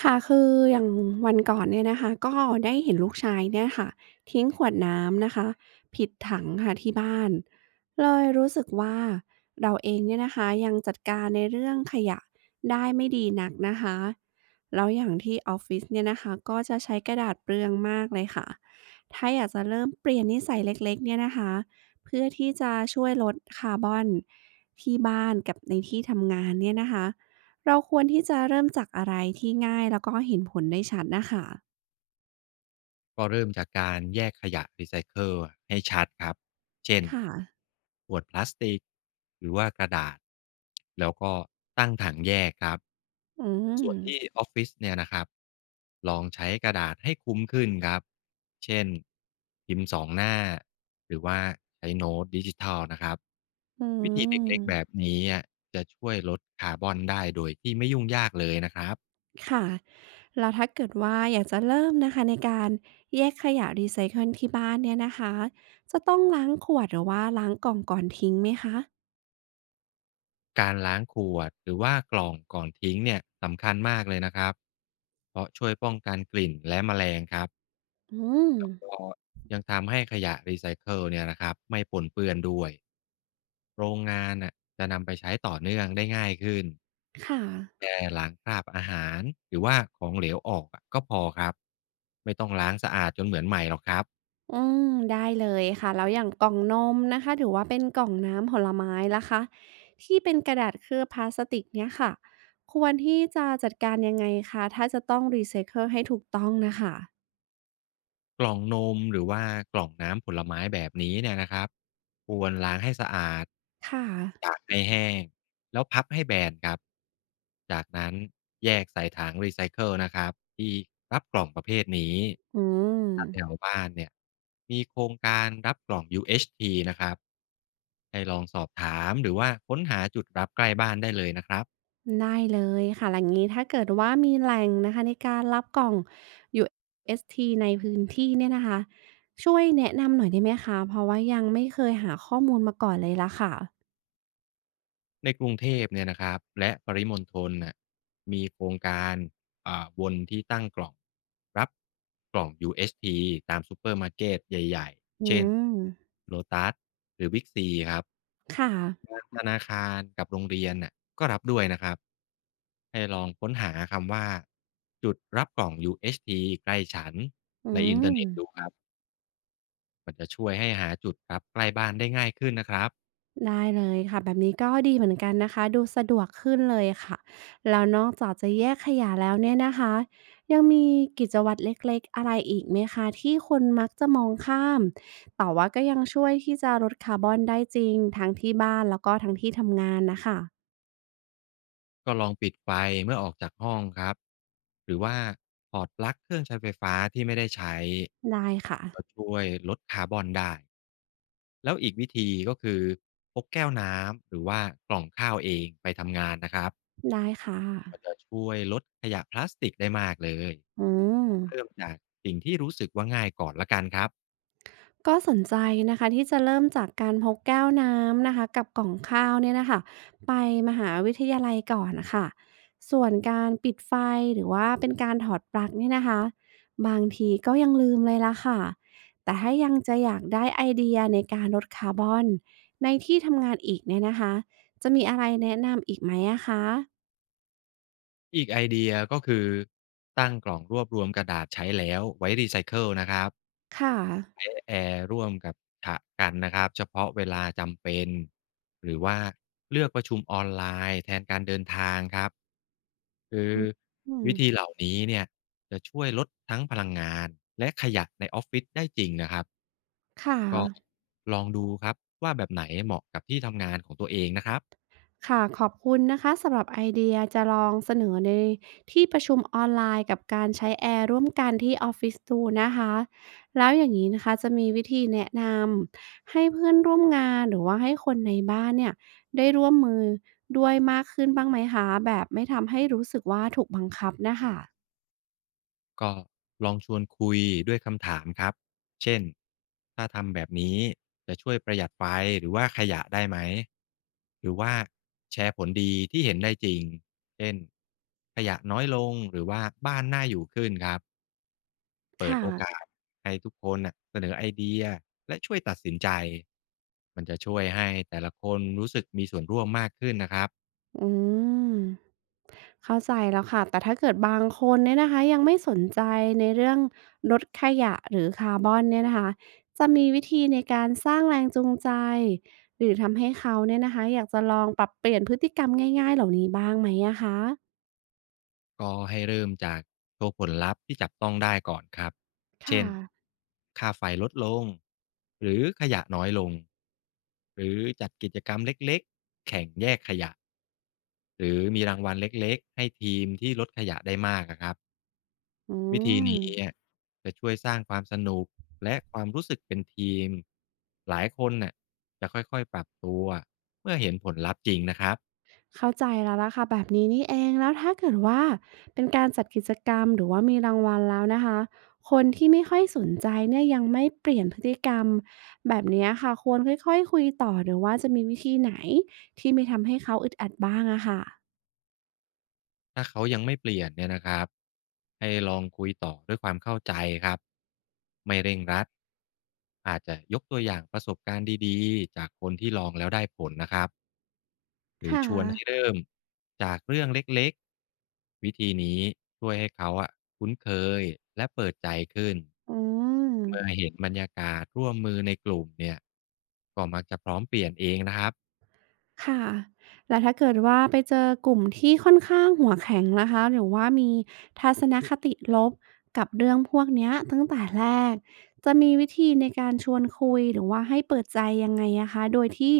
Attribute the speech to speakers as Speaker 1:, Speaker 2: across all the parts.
Speaker 1: ค่ะคืออย่างวันก่อนเนี่ยนะคะก็ได้เห็นลูกชายเนี่ยค่ะทิ้งขวดน้ำนะคะผิดถังค่ะที่บ้าน เลยรู้สึกว่าเราเองเนี่ยนะคะยังจัดการในเรื่องขยะได้ไม่ดีนักนะคะแล้วอย่างที่ออฟฟิศเนี่ยนะคะก็จะใช้กระดาษเปลืองมากเลยค่ะถ้าอยากจะเริ่มเปลี่ยนนิสัยเล็กๆเนี่ยนะคะเพื่อที่จะช่วยลดคาร์บอนที่บ้านกับในที่ทำงานเนี่ยนะคะ เราควรที่จะเริ่มจากอะไรที่ง่ายแล้วก็เห็นผลได้ชัดน่ะค่ะ
Speaker 2: ก็เริ่มจากการแยกขยะรีไซเคิลให้ชัดครับ เช่น
Speaker 1: ค่ะ
Speaker 2: ขวดพลาสติกหรือว่ากระดาษแล้วก็ตั้งถังแยกครับ
Speaker 1: อืม
Speaker 2: ส่วนที่ออฟฟิศเนี่ยนะครับลองใช้กระดาษให้คุ้มขึ้นครับเช่นพิมพ์สองหน้าหรือว่าใช้โน้ตดิจิทัลนะครับ
Speaker 1: อื
Speaker 2: วิธีเล็กๆแบบ
Speaker 1: ม
Speaker 2: นี้อะจะช่วยลดคาร์บอนได้โดยที่ไม่ยุ่งยากเลยนะครับ
Speaker 1: ค่ะแล้วถ้าเกิดว่าอยากจะเริ่มนะคะในการแยกขยะรีไซเคิลที่บ้านเนี่ยนะคะ จะต้องล้างขวดหรือว่าล้างกล่องก่อนทิ้งไหมคะ
Speaker 2: การล้างขวดหรือว่ากล่องก่อนทิ้งเนี่ยสำคัญมากเลยนะครับเพราะช่วยป้องกันกลิ่นและแมลงครับ
Speaker 1: อืม
Speaker 2: ก็ยังทำให้ขยะรีไซเคิลเนี่ยนะครับไม่ปนเปื้อนด้วยโรงงานน่ะจะนำไปใช้ต่อเนื่องได้ง่ายขึ้น
Speaker 1: ค่ะ
Speaker 2: แค่ล้างคราบอาหารหรือว่าของเหลวออกอะก็พอครับไม่ต้องล้างสะอาดจนเหมือนใหม่หรอกครับ
Speaker 1: อืมได้เลยค่ะแล้วอย่างกล่องนมนะคะหรือว่าเป็นกล่องน้ำผลไม้ล่ะคะที่เป็นกระดาษเคลือบพลาสติกเนี่ยค่ะควรที่จะจัดการยังไงคะถ้าจะต้องรีไซเคิลให้ถูกต้องนะคะ
Speaker 2: กล่องนมหรือว่ากล่องน้ำผลไม้แบบนี้เนี่ยนะครับควรล้างให้สะอาด
Speaker 1: ค่ะ
Speaker 2: ตากให้แห้งแล้วพับให้แบนครับจากนั้นแยกใส่ถังรีไซเคิลนะครับที่รับกล่องประเภทนี้
Speaker 1: อืม
Speaker 2: ถ้าแถวบ้านเนี่ยมีโครงการรับกล่อง UHT นะครับให้ลองสอบถามหรือว่าค้นหาจุดรับใกล้บ้านได้เลยนะครับ
Speaker 1: ได้เลยค่ะแล้วงนี้ถ้าเกิดว่ามีแหล่งนะคะในการรับกล่องอยูเอส s t ในพื้นที่เนี่ยนะคะช่วยแนะนำหน่อยได้ไหมคะเพราะว่ายังไม่เคยหาข้อมูลมาก่อนเลยละค่ะ
Speaker 2: ในกรุงเทพเนี่ยนะครับและปริมณฑลน่ะมีโครงการอ่าวนที่ตั้งกล่องรับกล่อง UHT ตามซูเปอร์มาร์เกตใหญ่
Speaker 1: อื
Speaker 2: ๆเช่น
Speaker 1: ม
Speaker 2: Lotus หรือ BICครับ
Speaker 1: ค่ะ
Speaker 2: บางธนาคารกับโรงเรียนน่ะก็รับด้วยนะครับให้ลองค้นหาคำว่าจุดรับกล่อง UHT ใกล้ฉัน
Speaker 1: อื
Speaker 2: ในอินเทอร์
Speaker 1: ม
Speaker 2: เน็ตดูครับมันจะช่วยให้หาจุดรับใกล้บ้านได้ง่ายขึ้นนะครับ
Speaker 1: ได้เลยค่ะแบบนี้ก็ดีเหมือนกันนะคะดูสะดวกขึ้นเลยค่ะแล้วนอกจากจะแยกขยะแล้วเนี่ยนะคะยังมีกิจวัตรเล็กๆอะไรอีกไหมคะที่คนมักจะมองข้ามแต่ว่าก็ยังช่วยที่จะลดคาร์บอนได้จริงทั้งที่บ้านแล้วก็ทั้งที่ทำงานนะคะ
Speaker 2: ก็ลองปิดไฟเมื่อออกจากห้องครับหรือว่าถอดปลั๊กเครื่องใช้ไฟฟ้าที่ไม่ได้ใช้
Speaker 1: ได้ค่ะ
Speaker 2: ก็ช่วยลดคาร์บอนได้แล้วอีกวิธีก็คือพกแก้วน้ำหรือว่ากล่องข้าวเองไปทำงานนะครับ
Speaker 1: ได้ค่ะ
Speaker 2: ก็จะช่วยลดขยะพลาสติกได้มากเลยเริ่ม
Speaker 1: อืม
Speaker 2: จากสิ่งที่รู้สึกว่าง่ายก่อนละกันครับ
Speaker 1: ก็สนใจนะคะที่จะเริ่มจากการพกแก้วน้ำนะคะกับกล่องข้าวเนี่ยนะคะไปมหาวิทยาลัยก่อนนะคะส่วนการปิดไฟหรือว่าเป็นการถอดปลั๊กเนี่ยนะคะบางทีก็ยังลืมเลยละค่ะแต่ถ้ายังจะอยากได้ไอเดียในการลดคาร์บอนในที่ทำงานอีกเนี่ยนะคะจะมีอะไรแนะนำอีกไหมอะคะ
Speaker 2: อีกไอเดียก็คือตั้งกล่องรวบรวมกระดาษใช้แล้วไว้รีไซเคิลนะครับ
Speaker 1: ค่ะ
Speaker 2: ใช้แอร์ร่วมกับกะกันนะครับเฉพาะเวลาจำเป็นหรือว่าเลือกประชุมออนไลน์แทนการเดินทางครับคือ
Speaker 1: อืม
Speaker 2: วิธีเหล่านี้เนี่ยจะช่วยลดทั้งพลังงานและขยะในออฟฟิศได้จริงนะครับ
Speaker 1: ค่ะ
Speaker 2: ก็ลองดูครับว่าแบบไหนเหมาะกับที่ทำงานของตัวเองนะครับ
Speaker 1: ค่ะขอบคุณนะคะสำหรับไอเดียจะลองเสนอในที่ประชุมออนไลน์กับการใช้แอร์ร่วมกันที่ออฟฟิศดูนะคะแล้วอย่างนี้นะคะจะมีวิธีแนะนำให้เพื่อนร่วมงานหรือว่าให้คนในบ้านเนี่ยได้ร่วมมือด้วยมากขึ้นบ้างไหมคะแบบไม่ทำให้รู้สึกว่าถูกบังคับนะคะ
Speaker 2: ก็ลองชวนคุยด้วยคำถามครับเช่นถ้าทำแบบนี้จะช่วยประหยัดไฟหรือว่าขยะได้ไหมหรือว่าแชร์ผลดีที่เห็นได้จริงเช่นขยะน้อยลงหรือว่าบ้านน่าอยู่ขึ้นครับเปิด
Speaker 1: ค่ะ
Speaker 2: โอกาสให้ทุกคนน่ะเสนอไอเดียและช่วยตัดสินใจมันจะช่วยให้แต่ละคนรู้สึกมีส่วนร่วมมากขึ้นนะครับ
Speaker 1: อืมเข้าใจแล้วค่ะแต่ถ้าเกิดบางคนเนี่ยนะคะยังไม่สนใจในเรื่องลดขยะหรือคาร์บอนเนี่ยนะคะจะมีวิธีในการสร้างแรงจูงใจหรือทำให้เขาเนี่ยนะคะอยากจะลองปรับเปลี่ยนพฤติกรรมง่ายๆเหล่านี้บ้างไหมอะคะ
Speaker 2: ก็ให้เริ่มจากโชว์ผลลัพธ์ที่จับต้องได้ก่อนครับ เช่
Speaker 1: ค่ะ
Speaker 2: น ค่าไฟลดลง หรือขยะน้อยลง หรือจัดกิจกรรมเล็กๆ แข่งแยกขยะ หรือมีรางวัลเล็กๆ ให้ทีมที่ลดขยะได้มากอะครับ
Speaker 1: อื
Speaker 2: วิธี
Speaker 1: ม
Speaker 2: นี้จะช่วยสร้างความสนุกและความรู้สึกเป็นทีม หลายคนน่ะจะค่อยๆ ปรับตัวเมื่อเห็นผลลัพธ์จริงนะครับ
Speaker 1: เข้าใจแล้วล่ะค่ะแบบนี้นี่เองแล้วถ้าเกิดว่าเป็นการจัดกิจกรรมหรือว่ามีรางวัลแล้วนะคะคนที่ไม่ค่อยสนใจเนี่ยยังไม่เปลี่ยนพฤติกรรมแบบเนี้ยค่ะควรค่อยๆคุยต่อหรือว่าจะมีวิธีไหนที่ไม่ทำให้เขาอึดอัดบ้างอะค่ะ
Speaker 2: ถ้าเขายังไม่เปลี่ยนเนี่ยนะครับให้ลองคุยต่อด้วยความเข้าใจครับไม่เร่งรัดอาจจะยกตัวอย่างประสบการณ์ดีๆจากคนที่ลองแล้วได้ผลนะครับหรือ
Speaker 1: ค่ะ
Speaker 2: ชวนให้เริ่มจากเรื่องเล็กๆวิธีนี้ช่วยให้เขาอะคุ้นเคยและเปิดใจขึ้น
Speaker 1: อื
Speaker 2: เมื่อ
Speaker 1: ม
Speaker 2: เห็นบรรยากาศร่วมมือในกลุ่มเนี่ยก็มักจะพร้อมเปลี่ยนเองนะครับ
Speaker 1: ค่ะ แล้วถ้าเกิดว่าไปเจอกลุ่มที่ค่อนข้างหัวแข็งนะคะ หรือว่ามีทัศนคติลบกับเรื่องพวกเนี้ยตั้งแต่แรก จะมีวิธีในการชวนคุยหรือว่าให้เปิดใจยังไงอะคะ โดยที่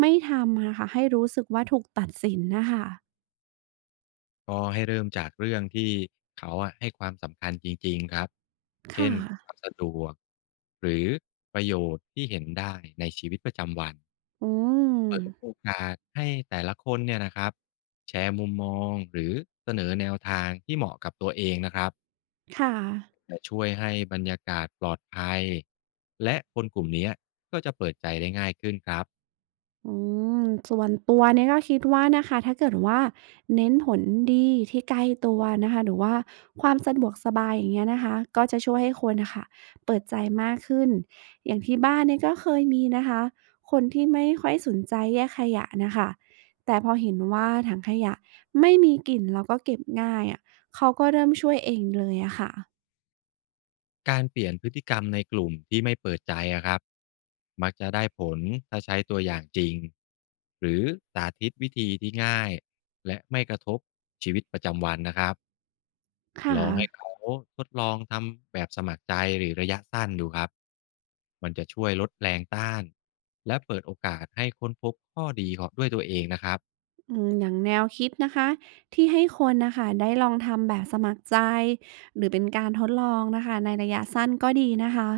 Speaker 1: ไม่ทำนะคะให้รู้สึกว่าถูกตัดสินนะคะ
Speaker 2: ก็ให้เริ่มจากเรื่องที่เขาอะให้ความสำคัญจริงๆครับ เช่
Speaker 1: ค่ะ
Speaker 2: นความสะดวกหรือประโยชน์ที่เห็นได้ในชีวิตประจำวัน
Speaker 1: อืม
Speaker 2: โอกาสให้แต่ละคนเนี่ยนะครับแชร์มุมมองหรือเสนอแนวทางที่เหมาะกับตัวเองนะครับ
Speaker 1: ค่ะ
Speaker 2: จะช่วยให้บรรยากาศปลอดภัยและคนกลุ่มเนี้ยก็จะเปิดใจได้ง่ายขึ้นครับ
Speaker 1: อืมส่วนตัวเนี่ยก็คิดว่านะคะถ้าเกิดว่าเน้นผลดีที่ใกล้ตัวนะคะหรือว่าความสะดวกสบายอย่างเงี้ยนะคะก็จะช่วยให้คนนะคะเปิดใจมากขึ้นอย่างที่บ้านเนี่ยก็เคยมีนะคะคนที่ไม่ค่อยสนใจแยกขยะนะคะแต่พอเห็นว่าถังขยะไม่มีกลิ่นแล้วก็เก็บง่ายอะเขาก็เริ่มช่วยเองเลยอะค่ะ
Speaker 2: การเปลี่ยนพฤติกรรมในกลุ่มที่ไม่เปิดใจอะครับมักจะได้ผลถ้าใช้ตัวอย่างจริงหรือสาธิตวิธีที่ง่ายและไม่กระทบชีวิตประจำวันนะครับ
Speaker 1: ค่ะ
Speaker 2: ลองให้เขาทดลองทำแบบสมัครใจหรือระยะสั้นดูครับมันจะช่วยลดแรงต้านและเปิดโอกาสให้ค้นพบข้อดีของด้วยตัวเองนะครับ
Speaker 1: อืมอย่างแนวคิดนะคะที่ให้คนนะคะได้ลองทำแบบสมัครใจหรือเป็นการทดลองนะคะในระยะสั้นก็ดีนะคะ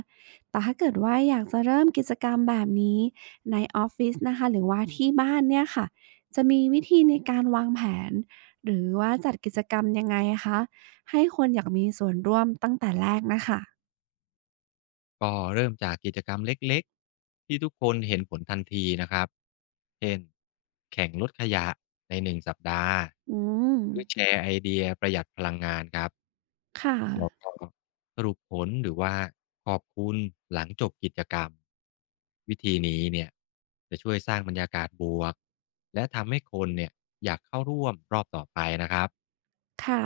Speaker 1: แต่ถ้าเกิดว่าอยากจะเริ่มกิจกรรมแบบนี้ในออฟฟิศนะคะหรือว่าที่บ้านเนี่ยค่ะจะมีวิธีในการวางแผนหรือว่าจัดกิจกรรมยังไงคะให้คนอยากมีส่วนร่วมตั้งแต่แรกนะคะ
Speaker 2: ก็เริ่มจากกิจกรรมเล็กๆที่ทุกคนเห็นผลทันทีนะครับ เช่นแข่งลดขยะใน1สัปดาห์
Speaker 1: อืม
Speaker 2: หรือแชร์ไอเดียประหยัดพลังงานครับ
Speaker 1: ค่ะ
Speaker 2: แล้วก็สรุปผลหรือว่าขอบคุณหลังจบกิจกรรมวิธีนี้เนี่ยจะช่วยสร้างบรรยากาศบวกและทำให้คนเนี่ยอยากเข้าร่วมรอบต่อไปนะครับ
Speaker 1: ค่ะ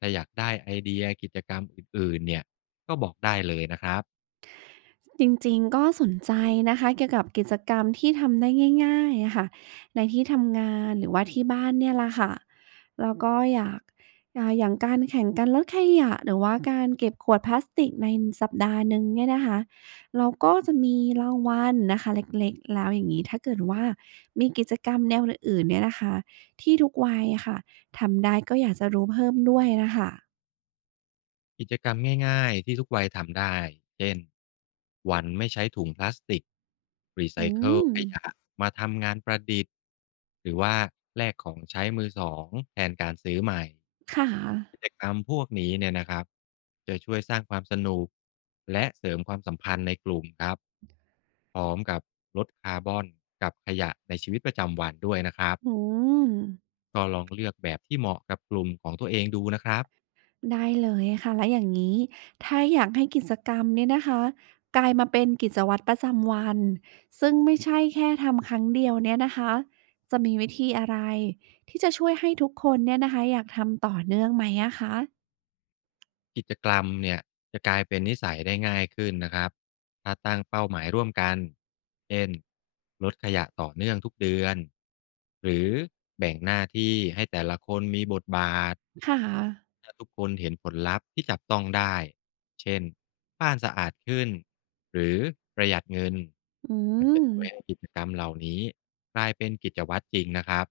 Speaker 2: ถ้าอยากได้ไอเดียกิจกรรมอื่นๆเนี่ยก็บอกได้เลยนะครับ
Speaker 1: จริงๆก็สนใจนะคะเกี่ยวกับกิจกรรมที่ทำได้ง่ายๆอะค่ะในที่ทำงานหรือว่าที่บ้านเนี่ยแหละค่ะแล้วก็อยากอย่างการแข่งกันลดขยะหรือว่าการเก็บขวดพลาสติกในสัปดาห์หนึ่งเนี่ยนะคะเราก็จะมีรางวัลนะคะเล็กๆแล้วอย่างงี้ถ้าเกิดว่ามีกิจกรรมแนวอื่นๆเนี่ยนะคะที่ทุกวัยอะค่ะทำได้ก็อยากจะรู้เพิ่มด้วยน่ะค่ะ
Speaker 2: กิจกรรมง่ายๆที่ทุกวัยทำได้ เช่นวันไม่ใช้ถุงพลาสติกรีไซ
Speaker 1: อื
Speaker 2: เคิล
Speaker 1: ม
Speaker 2: ขยะมาทำงานประดิษฐ์หรือว่าแลกของใช้มือสองแทนการซื้อใหม่
Speaker 1: ค่ะ
Speaker 2: กิจกรรมพวกนี้เนี่ยนะครับจะช่วยสร้างความสนุกและเสริมความสัมพันธ์ในกลุ่มครับพร้อมกับลดคาร์บอนกับขยะในชีวิตประจำวันด้วยนะครับ
Speaker 1: อืม
Speaker 2: ก็ลองเลือกแบบที่เหมาะกับกลุ่มของตัวเองดูนะครับ
Speaker 1: ได้เลยค่ะแล้วอย่างนี้ถ้าอยากให้กิจกรรมเนี่ยนะคะกลายมาเป็นกิจวัตรประจำวันซึ่งไม่ใช่แค่ทำครั้งเดียวเนี่ยนะคะจะมีวิธีอะไรที่จะช่วยให้ทุกคนเนี่ยนะคะอยากทำต่อเนื่องไหมอะคะ
Speaker 2: กิจกรรมเนี่ยจะกลายเป็นนิสัยได้ง่ายขึ้นนะครับถ้าตั้งเป้าหมายร่วมกันเช่นลดขยะต่อเนื่องทุกเดือนหรือแบ่งหน้าที่ให้แต่ละคนมีบทบาท
Speaker 1: ค่ะ
Speaker 2: ถ้าทุกคนเห็นผลลัพธ์ที่จับต้องได้เช่นบ้านสะอาดขึ้นหรือประหยัดเงิน
Speaker 1: อื
Speaker 2: มันจะ
Speaker 1: ม
Speaker 2: ช่วยให้กิจกรรมเหล่านี้กลายเป็นกิจวัตรจริงนะครับ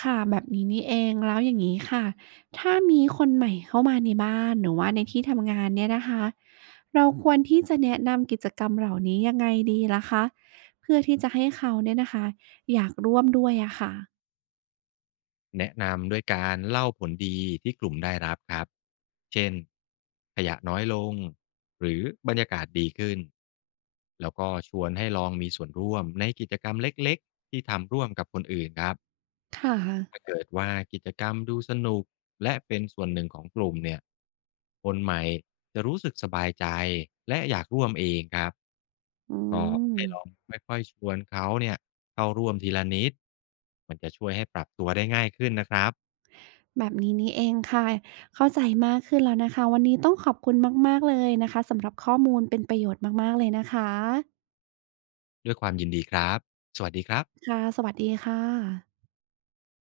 Speaker 1: ค่ะแบบนี้นี่เองแล้วอย่างนี้ค่ะถ้ามีคนใหม่เข้ามาในบ้านหรือว่าในที่ทำงานเนี่ยนะคะเราควรที่จะแนะนำกิจกรรมเหล่านี้ยังไงดีล่ะคะเพื่อที่จะให้เขาเนี่ยนะคะอยากร่วมด้วยอะค่ะ
Speaker 2: แนะนำด้วยการเล่าผลดีที่กลุ่มได้รับครับ เช่นขยะน้อยลงหรือบรรยากาศดีขึ้นแล้วก็ชวนให้ลองมีส่วนร่วมในกิจกรรมเล็กๆที่ทำร่วมกับคนอื่นครับ
Speaker 1: ค่ะ
Speaker 2: ถ้าเกิดว่ากิจกรรมดูสนุกและเป็นส่วนหนึ่งของกลุ่มเนี่ยคนใหม่จะรู้สึกสบายใจและอยากร่วมเองครับ
Speaker 1: อื
Speaker 2: ก็
Speaker 1: ม
Speaker 2: ให้ลองค่อยๆชวนเขาเนี่ยเข้าร่วมทีละนิดมันจะช่วยให้ปรับตัวได้ง่ายขึ้นนะครับ
Speaker 1: แบบนี้นี่เองค่ะเข้าใจมากขึ้นแล้วนะคะวันนี้ต้องขอบคุณมากๆเลยนะคะสำหรับข้อมูลเป็นประโยชน์มากๆเลยนะคะ
Speaker 2: ด้วยความยินดีครับ สวัสดีครับ
Speaker 1: ค่ะสวัสดีค่ะ